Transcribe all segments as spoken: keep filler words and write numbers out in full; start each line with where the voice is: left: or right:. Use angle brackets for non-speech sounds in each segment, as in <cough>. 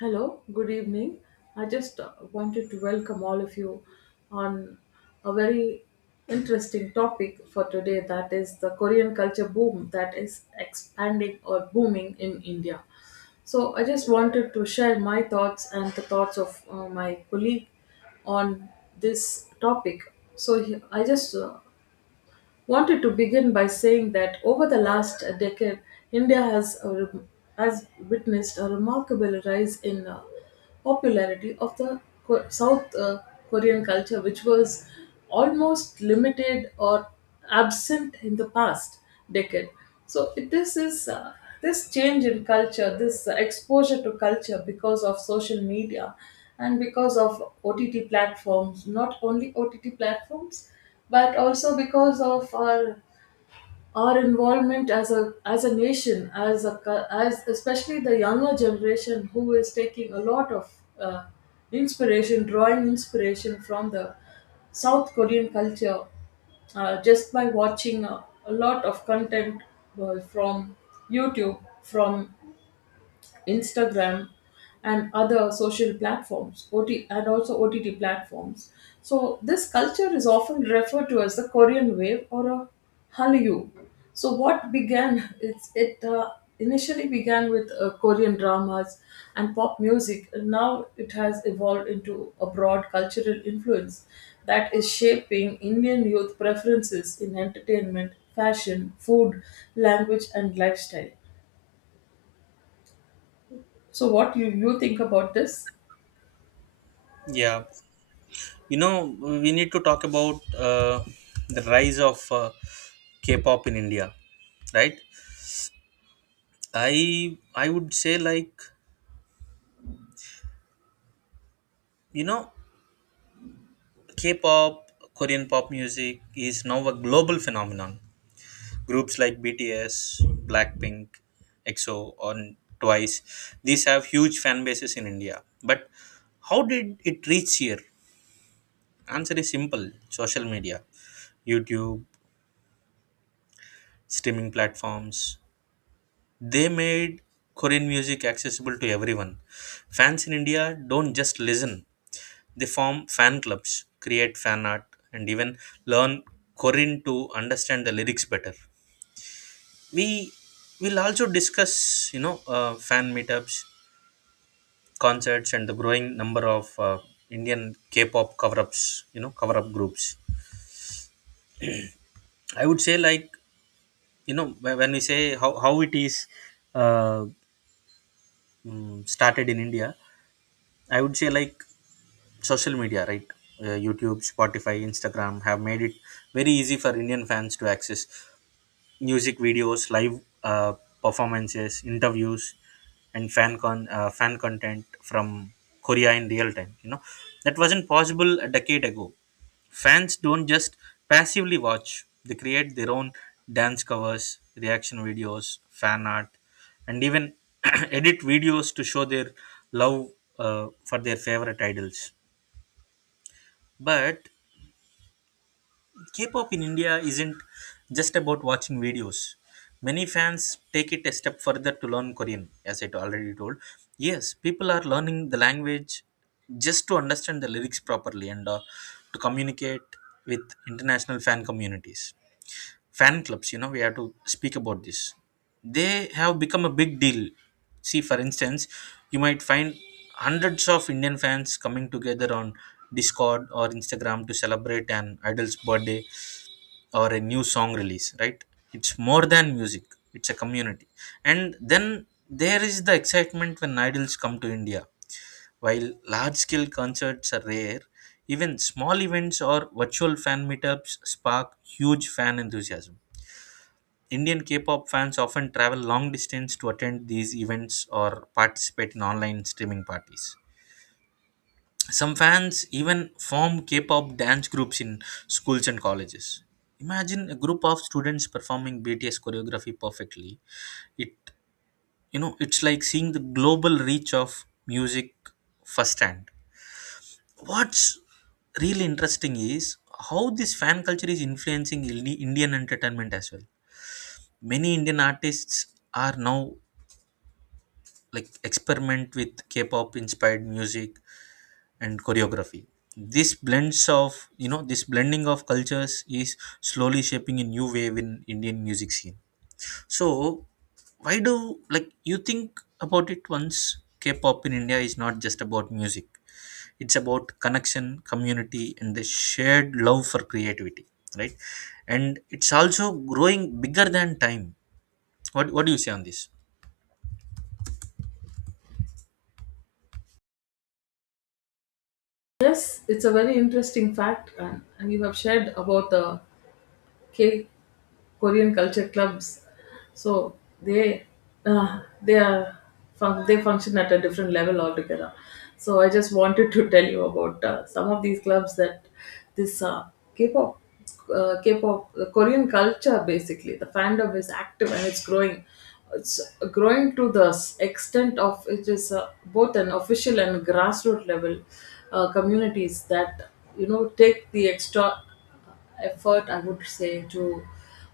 left: Hello, good evening. I just uh, wanted to welcome all of you on a very interesting topic for today, that is the Korean culture boom that is expanding or booming in India. So, I just wanted to share my thoughts and the thoughts of uh, my colleague on this topic. So, he- I just uh, wanted to begin by saying that over the last decade, India has, a rem- has witnessed a remarkable rise in uh, popularity of the Co- South uh, Korean culture, which was almost limited or absent in the past decade. So it- this is uh, this change in culture, this exposure to culture because of social media and because of O T T platforms, not only O T T platforms but also because of our our involvement as a as a nation as a cul- as especially the younger generation who is taking a lot of uh, inspiration, drawing inspiration from the South Korean culture, uh, just by watching a, a lot of content uh, from YouTube, from Instagram, and other social platforms, O T, and also O T T platforms. So this culture is often referred to as the Korean wave or a Hallyu. So what began it's it uh, initially began with uh, Korean dramas and pop music, and now it has evolved into a broad cultural influence that is shaping Indian youth preferences in entertainment, fashion, food, language, and lifestyle. So what you, you think about this?
right: Yeah, you know, we need to talk about uh, the rise of uh, K-pop in India, right? I I would say like you know, K-pop, Korean pop music is now a global phenomenon. Groups like B T S, Blackpink, EXO, or Twice, these have huge fan bases in India. But how did it reach here? Answer is simple: social media, YouTube, streaming platforms, they made Korean music accessible to everyone. Fans in India don't just listen, they form fan clubs, create fan art, and even learn Korean to understand the lyrics better. We will also discuss, you know, uh, fan meetups, concerts, and the growing number of uh, Indian K pop cover ups, you know, cover up groups. I would say, like, you know, wh- when we say how, how it is uh, mm, started in India, I would say, like, social media, right? Uh, YouTube, Spotify, Instagram have made it very easy for Indian fans to access music videos, live uh, performances, interviews, and fan con uh, fan content from Korea in real time. You know that wasn't possible a decade ago. Fans don't just passively watch; they create their own dance covers, reaction videos, fan art, and even <clears throat> edit videos to show their love uh, for their favorite idols. But K-pop in India isn't just about watching videos. Many fans take it a step further to learn Korean, as I already told. Yes, people are learning the language just to understand the lyrics properly and uh, to communicate with international fan communities, fan clubs. You know we have to speak about this. They have become a big deal. See, for instance, you might find hundreds of Indian fans coming together on Discord or Instagram to celebrate an idol's birthday or a new song release, right? It's more than music, it's a community. And then there is the excitement when idols come to India. While large scale concerts are rare, even small events or virtual fan meetups spark huge fan enthusiasm. Indian K-pop fans often travel long distance to attend these events or participate in online streaming parties. Some fans even form K-pop dance groups in schools and colleges. Imagine a group of students performing B T S choreography perfectly. It you know it's like seeing the global reach of music firsthand. What's really interesting is how this fan culture is influencing Indi- Indian entertainment as well. Many Indian artists are now, like, experiment with K-pop inspired music and choreography. This blends of you know this blending of cultures is slowly shaping a new wave in Indian music scene. So why do, like, you think about it once K-pop in India is not just about music, it's about connection, community, and the shared love for creativity, right? And it's also growing bigger than time. What what do you say on this?
left: Yes, it's a very interesting fact, and, and you have shared about the cake Korean culture clubs. So they uh, they are fun- they function at a different level altogether. So I just wanted to tell you about uh, some of these clubs that this uh, K-pop. Uh, K-pop, the Korean culture basically, the fandom is active and it's growing. It's growing to the s- extent of, it is uh, both an official and grassroots level uh, communities that, you know, take the extra effort, I would say, to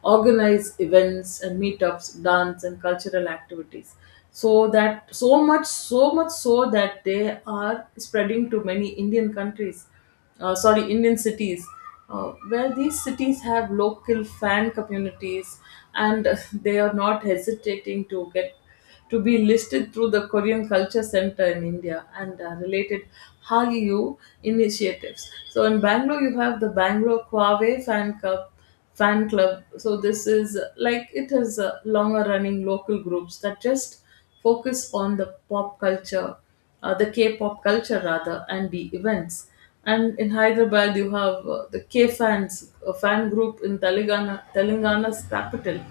left: organize events and meetups, dance and cultural activities. So that so much, so much so that they are spreading to many Indian countries, uh, sorry, Indian cities, uh, where these cities have local fan communities, and <laughs> uh, they are not hesitating to get to be listed through the Korean Culture Center in India and uh, related Hallyu initiatives. So in Bangalore, you have the Bangalore Kwave Fan Club. Fan club. So this is uh, like, it is uh, longer running local groups that just focus on the pop culture, uh, the K-pop culture rather, and the events. And in Hyderabad, you have uh, the K fans, a fan group in Telangana, Telangana's capital.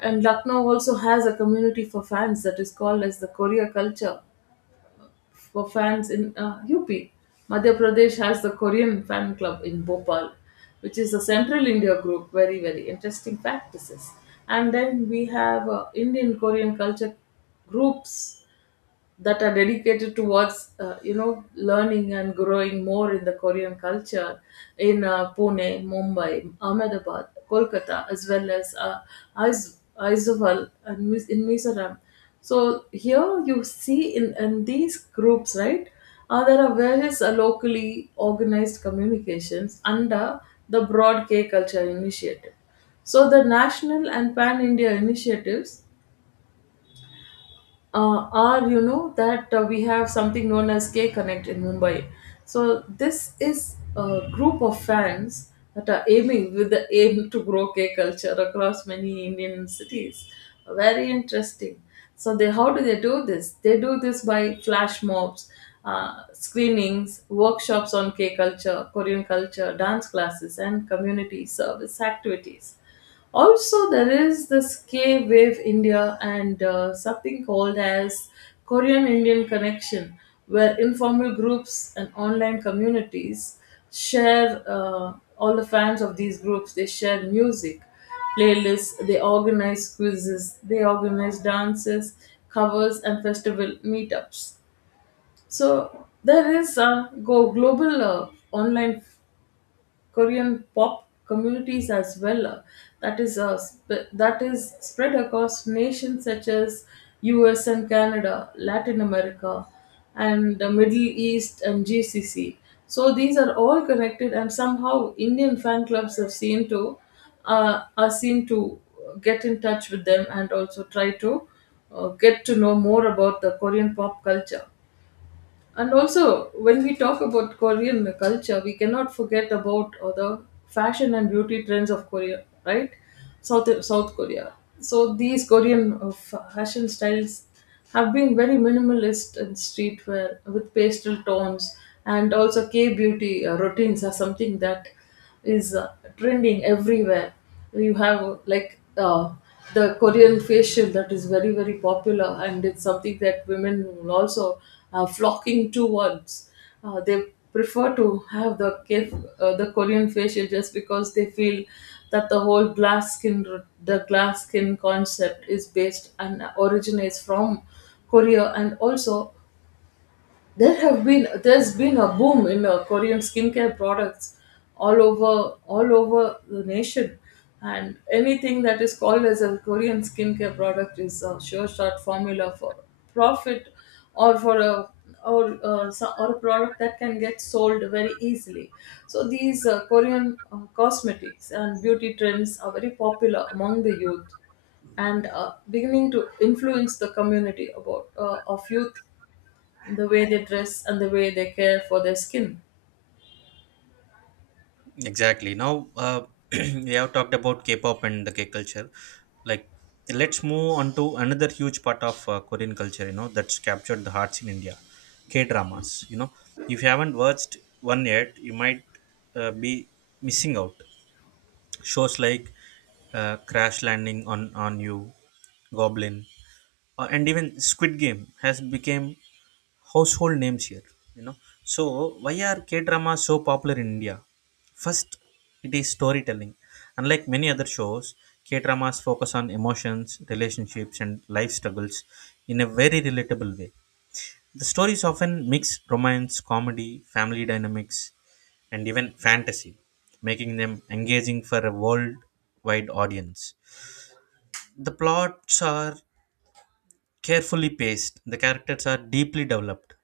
left: And Lucknow also has a community for fans that is called as the Korea Culture for fans in uh, U P. Madhya Pradesh has the Korean fan club in Bhopal, which is a central India group. Very, very interesting practices. And then we have uh, Indian Korean culture groups that are dedicated towards, uh, you know, learning and growing more in the Korean culture in uh, Pune, Mumbai, Ahmedabad, Kolkata, as well as uh, Aiz- Aizawl and Mis- in Mizoram. So here you see in, in these groups, right? Uh, there are various uh, locally organized communications under the Broad K Culture Initiative. So the national and pan India initiatives, uh, are, you know, that, uh, we have something known as K Connect in Mumbai. So this is a group of fans that are aiming, with the aim <laughs> to grow K culture across many Indian cities. Very interesting. So they how do they do this? They do this by flash mobs, uh, screenings, workshops on K culture, Korean culture, dance classes, and community service activities. Also, there is this K Wave India and uh, something called as Korean Indian Connection, where informal groups and online communities share uh, all the fans of these groups. They share music, playlists, they organize quizzes, they organize dances, covers, and festival meetups. So there is a go global uh, online Korean pop communities as well. uh, That is uh, sp- that is spread across nations such as U S and Canada, Latin America, and the Middle East and G C C. So these are all connected, and somehow Indian fan clubs have seen to uh, are seen to get in touch with them and also try to uh, get to know more about the Korean pop culture. And also, when we talk about Korean culture, we cannot forget about uh, the fashion and beauty trends of Korea, right? South South Korea. So these Korean uh, fashion styles have been very minimalist in streetwear with pastel tones, and also K beauty uh, routines are something that is uh, trending everywhere. You have like uh, the Korean facial that is very, very popular, and it's something that women will also are flocking towards. Uh, they prefer to have the K- uh, the Korean facial just because they feel that the whole glass skin the glass skin concept is based and originates from Korea, and also there have been there's been a boom in uh, Korean skincare products all over all over the nation, and anything that is called as a Korean skincare product is a sure shot formula for profit, or for a, or, uh, so- or a product that can get sold very easily. So, these uh, Korean uh, cosmetics and beauty trends are very popular among the youth and uh, beginning to influence the community about uh, of youth, the way they dress and the way they care for their skin.
right: Exactly. Now, uh, <clears throat> we have talked about K-pop and the K culture. Like, let's move on to another huge part of uh, Korean culture. You know, that's captured the hearts in India. K-dramas. You know, if you haven't watched one yet, you might uh, be missing out. Shows like uh, Crash Landing on on You, Goblin, uh, and even Squid Game has become household names here you know so why are k dramas so popular in India? First, it is storytelling. Unlike many other shows, k dramas focus on emotions, relationships, and life struggles in a very relatable way. The stories often mix romance, comedy, family dynamics, and even fantasy, making them engaging for a worldwide audience. The plots are carefully paced. The characters are deeply developed,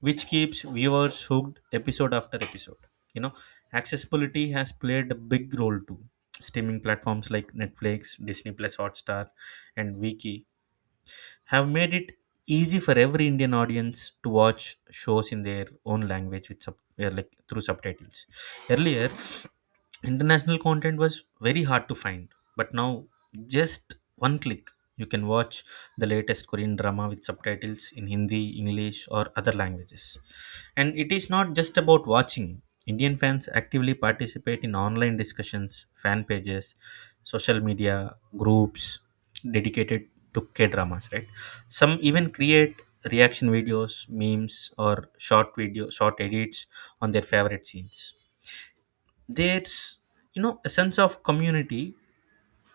right: which keeps viewers hooked episode after episode. You know, accessibility has played a big role too. Streaming platforms like Netflix, Disney Plus Hotstar, and Viki have made it easy for every Indian audience to watch shows in their own language with sub, uh, like through subtitles. Earlier, international content was very hard to find, but now, just one click, you can watch the latest Korean drama with subtitles in Hindi, English, or other languages. And it is not just about watching. Indian fans actively participate in online discussions, fan pages, social media groups dedicated to K dramas, right? Some even create reaction videos, memes, or short video, short edits on their favorite scenes. There's, you know, a sense of community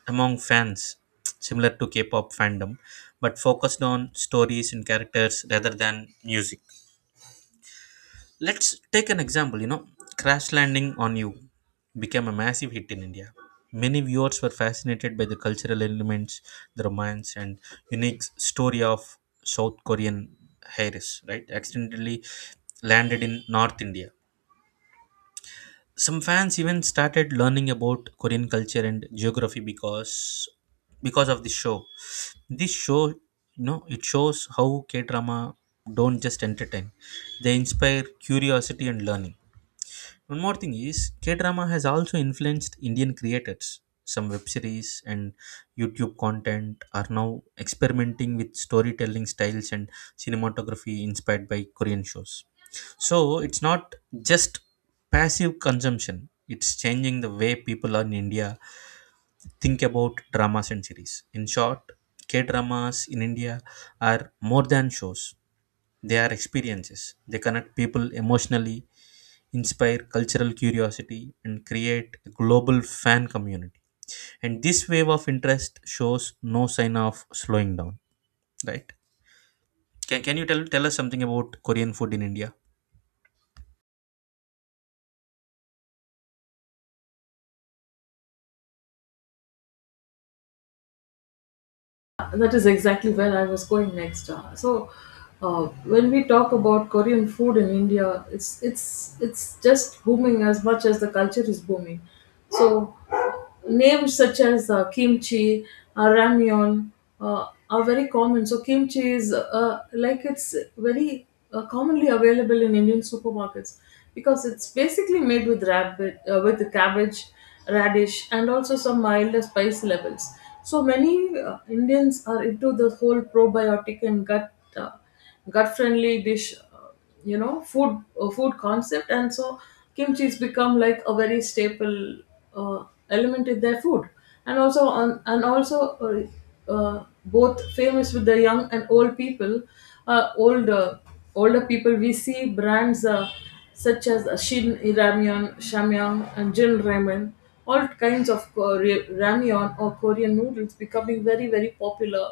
right: among fans, similar to K-pop fandom, but focused on stories and characters rather than music. Let's take an example. you know Crash Landing on You became a massive hit in India. Many viewers were fascinated by the cultural elements, the romance, and unique story of South Korean heiress, right, accidentally landed in North India. Some fans even started learning about Korean culture and geography because because of this show. This show, you know it shows how k drama don't just entertain, they inspire curiosity and learning. One more thing is K drama has also influenced Indian creators. Some web series and YouTube content are now experimenting with storytelling styles and cinematography inspired by Korean shows. So it's not just passive consumption, it's changing the way people in India think about dramas and series. In short, K dramas in India are more than shows, they are experiences. They connect people emotionally, inspire cultural curiosity, and create a global fan community. And this wave of interest shows no sign of slowing down, right? Can, can you tell, tell us something about Korean food in India?
left: That is exactly where I was going next. Uh, so, uh, when we talk about Korean food in India, it's it's it's just booming as much as the culture is booming. So, names such as uh, kimchi, uh, ramyeon uh, are very common. So, kimchi is uh, like, it's very uh, commonly available in Indian supermarkets because it's basically made with rabbit uh, with cabbage, radish, and also some milder spice levels. So many uh, Indians are into the whole probiotic and gut uh, gut friendly dish, uh, you know, food uh, food concept, and so kimchi's become like a very staple uh, element in their food, and also on and also, uh, uh, both famous with the young and old people, uh, old uh, older people. We see brands uh, such as Shin Ramyun, Shamyang, and Jin Ramen, all kinds of Kore- ramyeon or Korean noodles, becoming very, very popular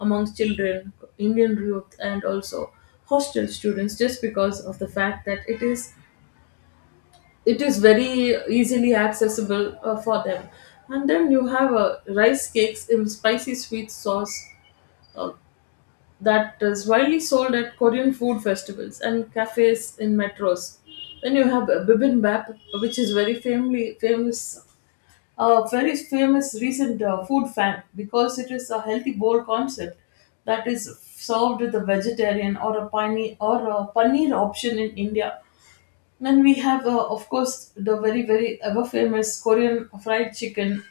left: amongst children, Indian youth, and also hostel students just because of the fact that it is it is very easily accessible uh, for them. And then you have uh, rice cakes in spicy sweet sauce uh, that is widely sold at Korean food festivals and cafes in metros. Then you have uh, bibimbap, which is very family famous a very famous recent uh, food fan, because it is a healthy bowl concept that is served with a vegetarian or a paneer or a paneer option in India. Then we have, uh, of course, the very, very ever famous Korean fried chicken,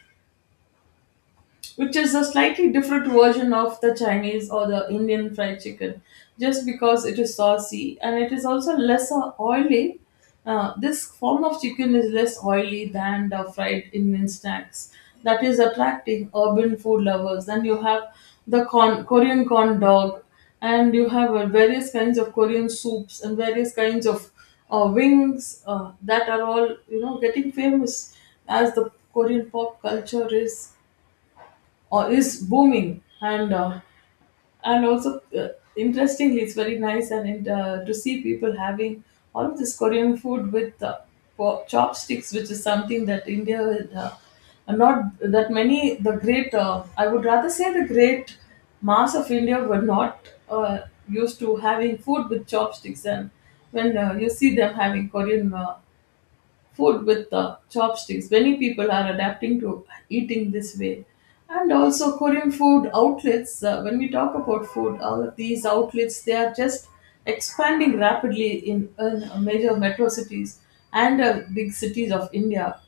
left: which is a slightly different version of the Chinese or the Indian fried chicken, just because it is saucy and it is also lesser oily. Uh, this form of chicken is less oily than the fried Indian snacks. That is attracting urban food lovers. Then you have the corn, Korean corn dog, and you have uh, various kinds of Korean soups and various kinds of uh, wings uh, that are all, you know, getting famous as the Korean pop culture is or is booming. And uh, and also uh, interestingly, it's very nice and uh, to see people having all of this Korean food with uh, po- chopsticks, which is something that india would, uh, not that many the great, uh, I would rather say the great mass of India, were not uh, used to having food with chopsticks. And when uh, you see them having Korean uh, food with uh, chopsticks, many people are adapting to eating this way. And also Korean food outlets, uh, when we talk about food, all of these outlets, they are just expanding rapidly in, in major metro cities and uh, big cities of India.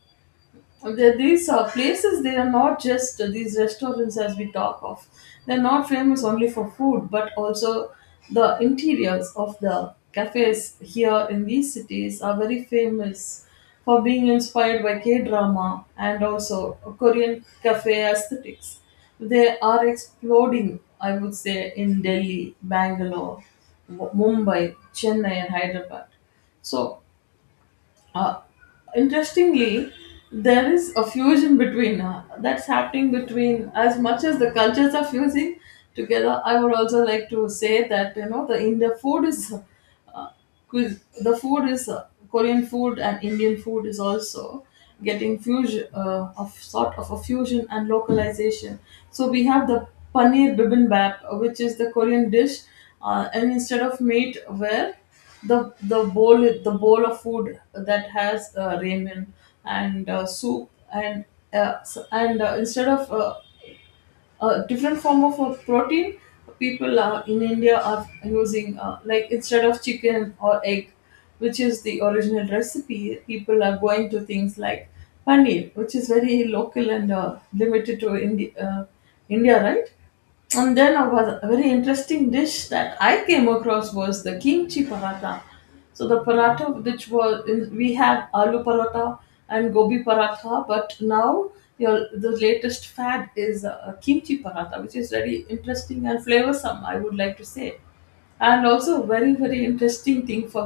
left: Well, there, these uh, places, they are not just uh, these restaurants, as we talk of. They're not famous only for food, but also the interiors of the cafes here in these cities are very famous for being inspired by K drama and also Korean cafe aesthetics. They are exploding, I would say, in Delhi, Bangalore, Mu- Mumbai, Chennai, and Hyderabad. So, uh, interestingly, there is a fusion between uh, that's happening between, as much as the cultures are fusing together, I would also like to say that, you know, the india food is because the food is, uh, Korean food and Indian food, is also getting fusion uh, of sort of a fusion and localization. So we have the paneer bibimbap, uh, which is the Korean dish, uh, and instead of meat, where the the bowl the bowl of food that has uh, ramen and uh, soup and uh, s- and uh, instead of uh, a different form of a protein, people, uh, in India, are using, uh, like, instead of chicken or egg, which is the original recipe, people are going to things like paneer, which is very local and uh, limited to Indi- uh, india, right? And then a, was- a very interesting dish that I came across was the kimchi paratha. So the paratha, which was in, we have aloo paratha and gobi paratha, but now your the latest fad is uh, kimchi paratha, which is very interesting and flavorsome, I would like to say. And also, very, very interesting thing for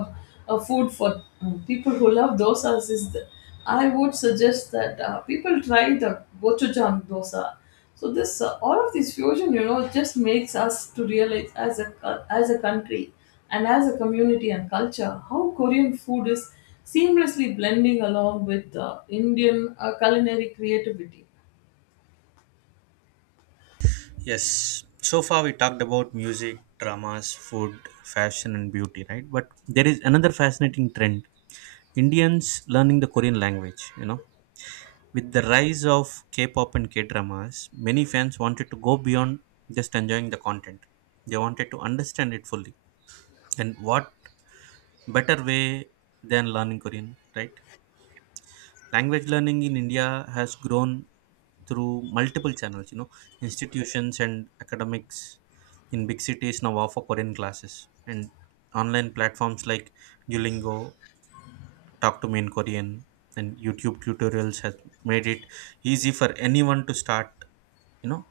left: uh, food, for uh, people who love dosas, is. The, I would suggest that uh, people try the gochujang dosa. So this uh, all of this fusion, you know, just makes us to realize, as a, as a country, and as a community and culture, how Korean food is seamlessly blending along with uh, Indian uh, culinary creativity.
right: Yes. So far, we talked about music, dramas, food, fashion, and beauty, right? But there is another fascinating trend, Indians learning the Korean language, you know. With the rise of K pop and K dramas, many fans wanted to go beyond just enjoying the content. They wanted to understand it fully. And what better way than learning Korean, right? Language learning in India has grown through multiple channels. You know, institutions and academics in big cities now offer Korean classes, and online platforms like Duolingo, Talk to Me in Korean, and YouTube tutorials has made it easy for anyone to start, you know,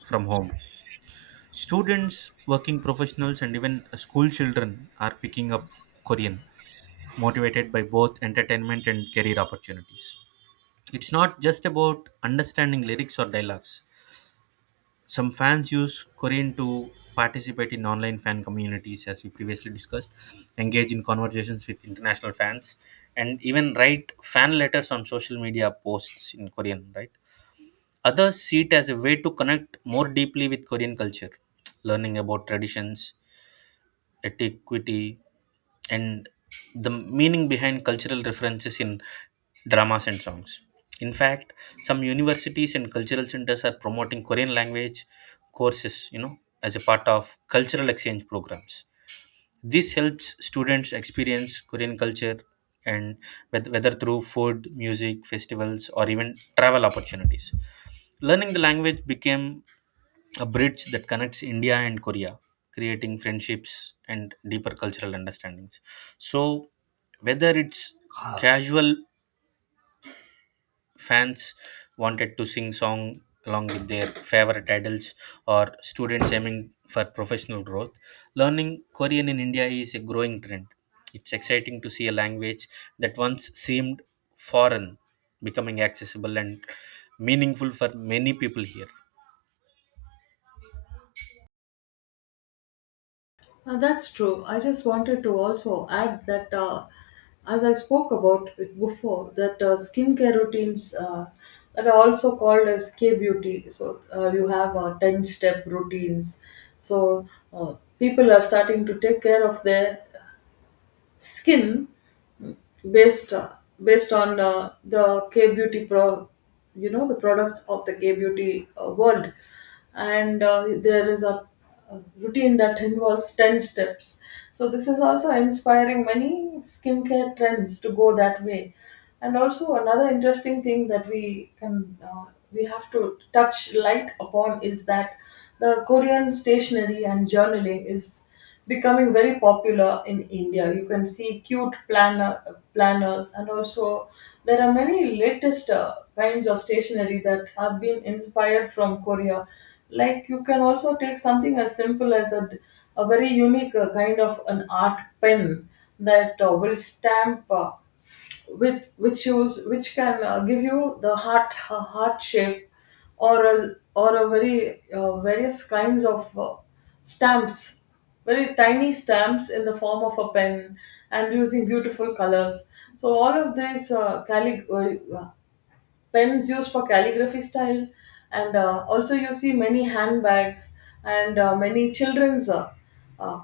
right: from home. Students, working professionals, and even school children are picking up Korean, motivated by both entertainment and career opportunities. It's not just about understanding lyrics or dialogues. Some fans use Korean to participate in online fan communities, as we previously discussed, engage in conversations with international fans, and even write fan letters on social media posts in Korean, right? Others see it as a way to connect more deeply with Korean culture, learning about traditions, etiquette, and the meaning behind cultural references in dramas and songs. In fact, some universities and cultural centers are promoting Korean language courses, you know, as a part of cultural exchange programs. This helps students experience Korean culture and wheth- whether through food, music, festivals, or even travel opportunities. Learning the language became a bridge that connects India and Korea, creating friendships and deeper cultural understandings. So, whether it's casual fans wanted to sing song along with their favorite idols or students aiming for professional growth, learning Korean in India is a growing trend. It's exciting to see a language that once seemed foreign becoming accessible and meaningful for many people here.
left: Uh, that's true. I just wanted to also add that, uh, as I spoke about it before, that uh, skincare routines uh, that are also called as K beauty. So uh, you have uh, ten step routines. So uh, people are starting to take care of their skin, based based on uh, the K beauty pro, you know the products of the K beauty uh, world, and uh, there is a, a routine that involves ten steps. So this is also inspiring many skincare trends to go that way. And also another interesting thing that we can uh, we have to touch light upon is that the Korean stationery and journaling is becoming very popular in India. You can see cute planner, planners, and also there are many latest uh, kinds of stationery that have been inspired from Korea. Like, you can also take something as simple as a, a very unique uh, kind of an art pen that uh, will stamp, Uh, which which shows which can uh, give you the heart uh, heart shape, or a, or a very uh, various kinds of uh, stamps, very tiny stamps, in the form of a pen, and using beautiful colors. So all of these uh, callig- uh, uh, pens used for calligraphy style. And uh, also you see many handbags, and uh, many children's uh, uh,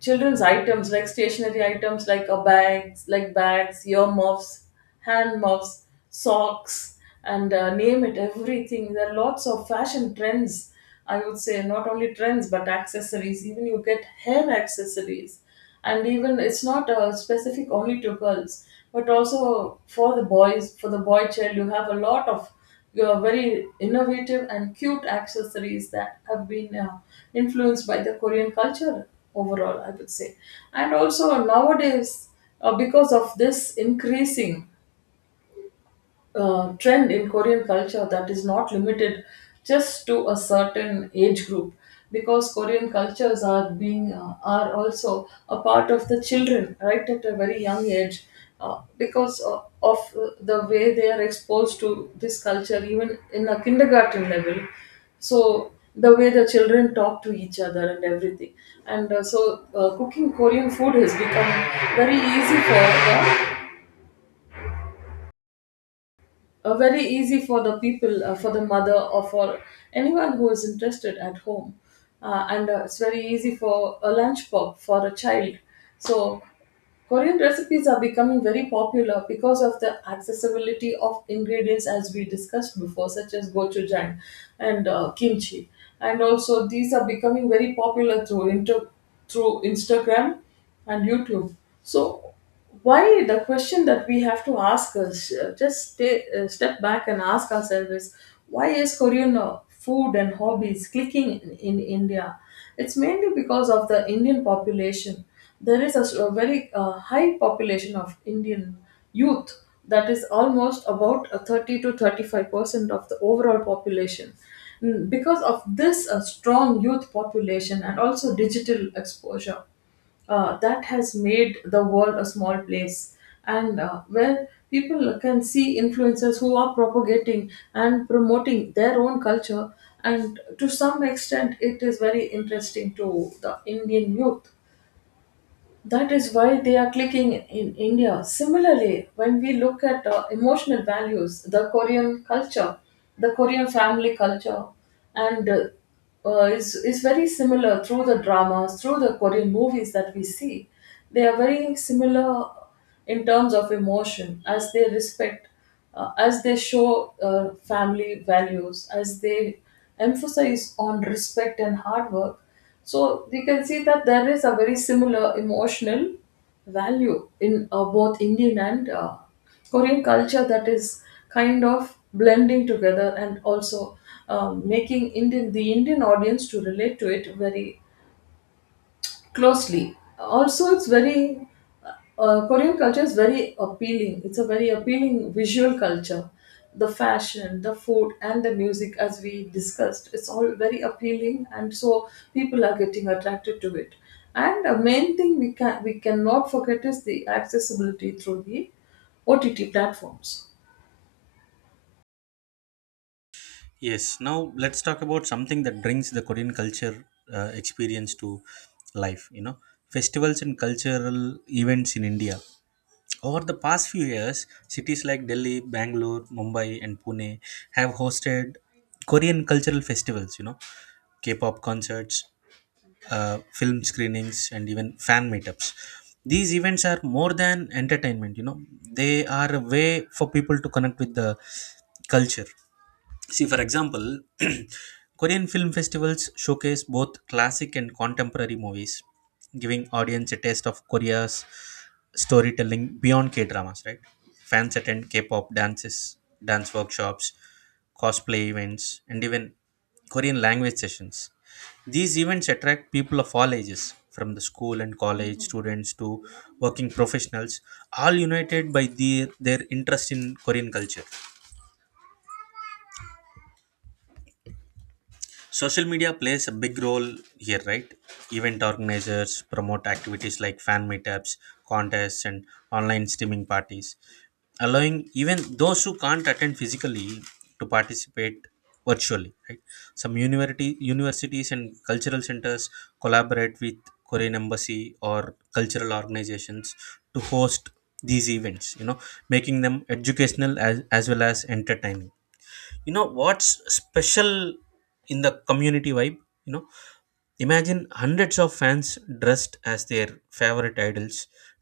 left: Children's items, like stationary items, like a bags, like bags, earmuffs, hand muffs, socks, and uh, name it, everything. There are lots of fashion trends. I would say, not only trends but accessories. Even you get hair accessories, and even it's not uh, specific only to girls but also for the boys for the boy child. You have a lot of your very innovative and cute accessories that have been uh, influenced by the Korean culture, overall, I would say. And also nowadays, uh, because of this increasing uh, trend in Korean culture that is not limited just to a certain age group, because Korean cultures are being uh, are also a part of the children right at a very young age, uh, because uh, of uh, the way they are exposed to this culture, even in a kindergarten level. So the way the children talk to each other and everything, and uh, so uh, cooking Korean food has become very easy for them, uh, very easy for the people, uh, for the mother, or for anyone who is interested at home. Uh, and uh, it's very easy for a lunch pop for a child. So, Korean recipes are becoming very popular because of the accessibility of ingredients, as we discussed before, such as gochujang and uh, kimchi. And also, these are becoming very popular through inter- through Instagram and YouTube. So, why, the question that we have to ask us, uh, just stay, uh, step back and ask ourselves, is why is Korean uh, food and hobbies clicking in, in India? It's mainly because of the Indian population. There is a, s- a very uh, high population of Indian youth, that is almost about a thirty to thirty-five percent of the overall population. Mm, because of this uh, strong youth population, and also digital exposure uh, that has made the world a small place, and uh, where people can see influencers who are propagating and promoting their own culture, and to some extent it is very interesting to the Indian youth. That is why they are clicking in India. Similarly, when we look at uh, emotional values, the Korean culture, the Korean family culture, and uh, uh, is is very similar through the dramas, through the Korean movies that we see. They are very similar in terms of emotion, as they respect, uh, as they show uh, family values, as they emphasize on respect and hard work. So you can see that there is a very similar emotional value in uh, both Indian and uh, Korean culture that is kind of blending together, and also, um, making Indian the Indian audience to relate to it very closely. Also, it's very, uh, uh, Korean culture is very appealing. It's a very appealing visual culture. The fashion, the food, and the music, as we discussed, it's all very appealing, and so people are getting attracted to it. And the main thing we can we cannot forget is the accessibility through the O T T platforms.
right: Yes, now let's talk about something that brings the Korean culture uh, experience to life. You know, festivals and cultural events in India. Over the past few years, cities like Delhi, Bangalore, Mumbai, and Pune have hosted Korean cultural festivals, you know, K pop concerts, uh, film screenings, and even fan meetups. These events are more than entertainment, you know, they are a way for people to connect with the culture. See, for example, <clears throat> Korean film festivals showcase both classic and contemporary movies, giving audience a taste of Korea's storytelling beyond K dramas, right? Fans attend K pop dances, dance workshops, cosplay events, and even Korean language sessions. These events attract people of all ages, from the school and college students to working professionals, all united by the, their interest in Korean culture. Social media plays a big role here, right? Event organizers promote activities like fan meetups, contests, and online streaming parties, allowing even those who can't attend physically to participate virtually, right? Some university, universities and cultural centers collaborate with Korean embassy or cultural organizations to host these events, you know, making them educational as, as well as entertaining. You know what's special in the community vibe? you know Imagine hundreds of fans dressed as their favorite idols,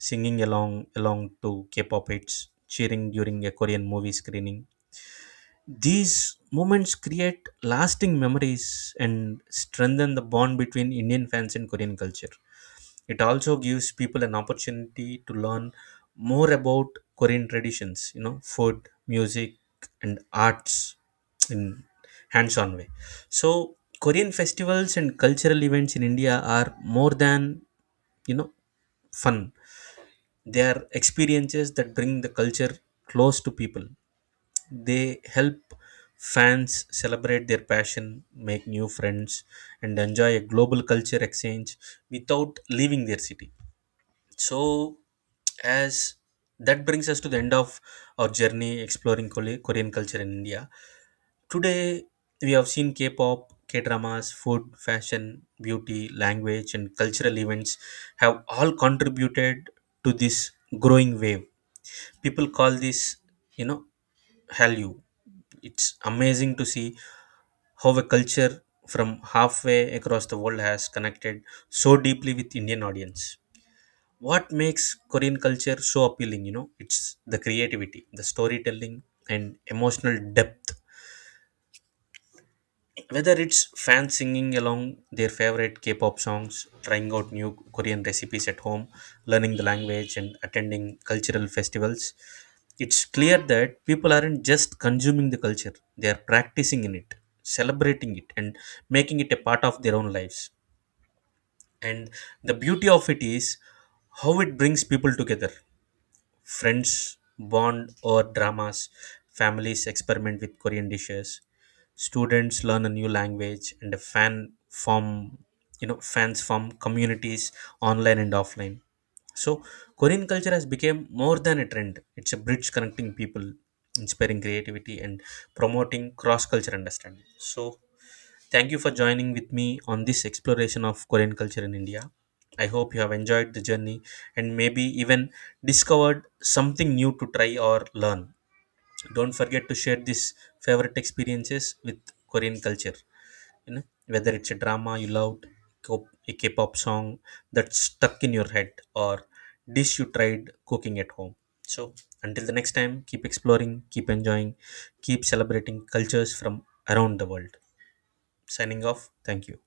right: singing along along to K-pop hits, cheering during a Korean movie screening. These moments create lasting memories and strengthen the bond between Indian fans and Korean culture. It also gives people an opportunity to learn more about Korean traditions, you know, food, music, and arts in hands-on way. So Korean festivals and cultural events in India are more than you know fun, they are experiences that bring the culture close to people. They help fans celebrate their passion, make new friends, and enjoy a global culture exchange without leaving their city. So, as that brings us to the end of our journey exploring Kole- Korean culture in India. Today, we have seen K pop, K dramas, food, fashion, beauty, language, and cultural events have all contributed to this growing wave. People call this, you know, Hallyu. It's amazing to see how a culture from halfway across the world has connected so deeply with Indian audience. What makes Korean culture so appealing? You know it's the creativity, the storytelling, and emotional depth. Whether it's fans singing along their favorite K-pop songs, trying out new Korean recipes at home, learning the language, and attending cultural festivals, it's clear that people aren't just consuming the culture, they are practicing in it, celebrating it, and making it a part of their own lives. And the beauty of it is how it brings people together. Friends bond over dramas, families experiment with Korean dishes, students learn a new language, and a fan form you know fans form communities online and offline. So Korean culture has become more than a trend. It's a bridge connecting people, inspiring creativity, and promoting cross-culture understanding. So thank you for joining with me on this exploration of Korean culture in India. I hope you have enjoyed the journey and maybe even discovered something new to try or learn. Don't forget to share these favorite experiences with Korean culture. You know, whether it's a drama you loved, ko- a K-pop song that's stuck in your head, or dish you tried cooking at home. So until the next time, keep exploring, keep enjoying, keep celebrating cultures from around the world. Signing off. Thank you.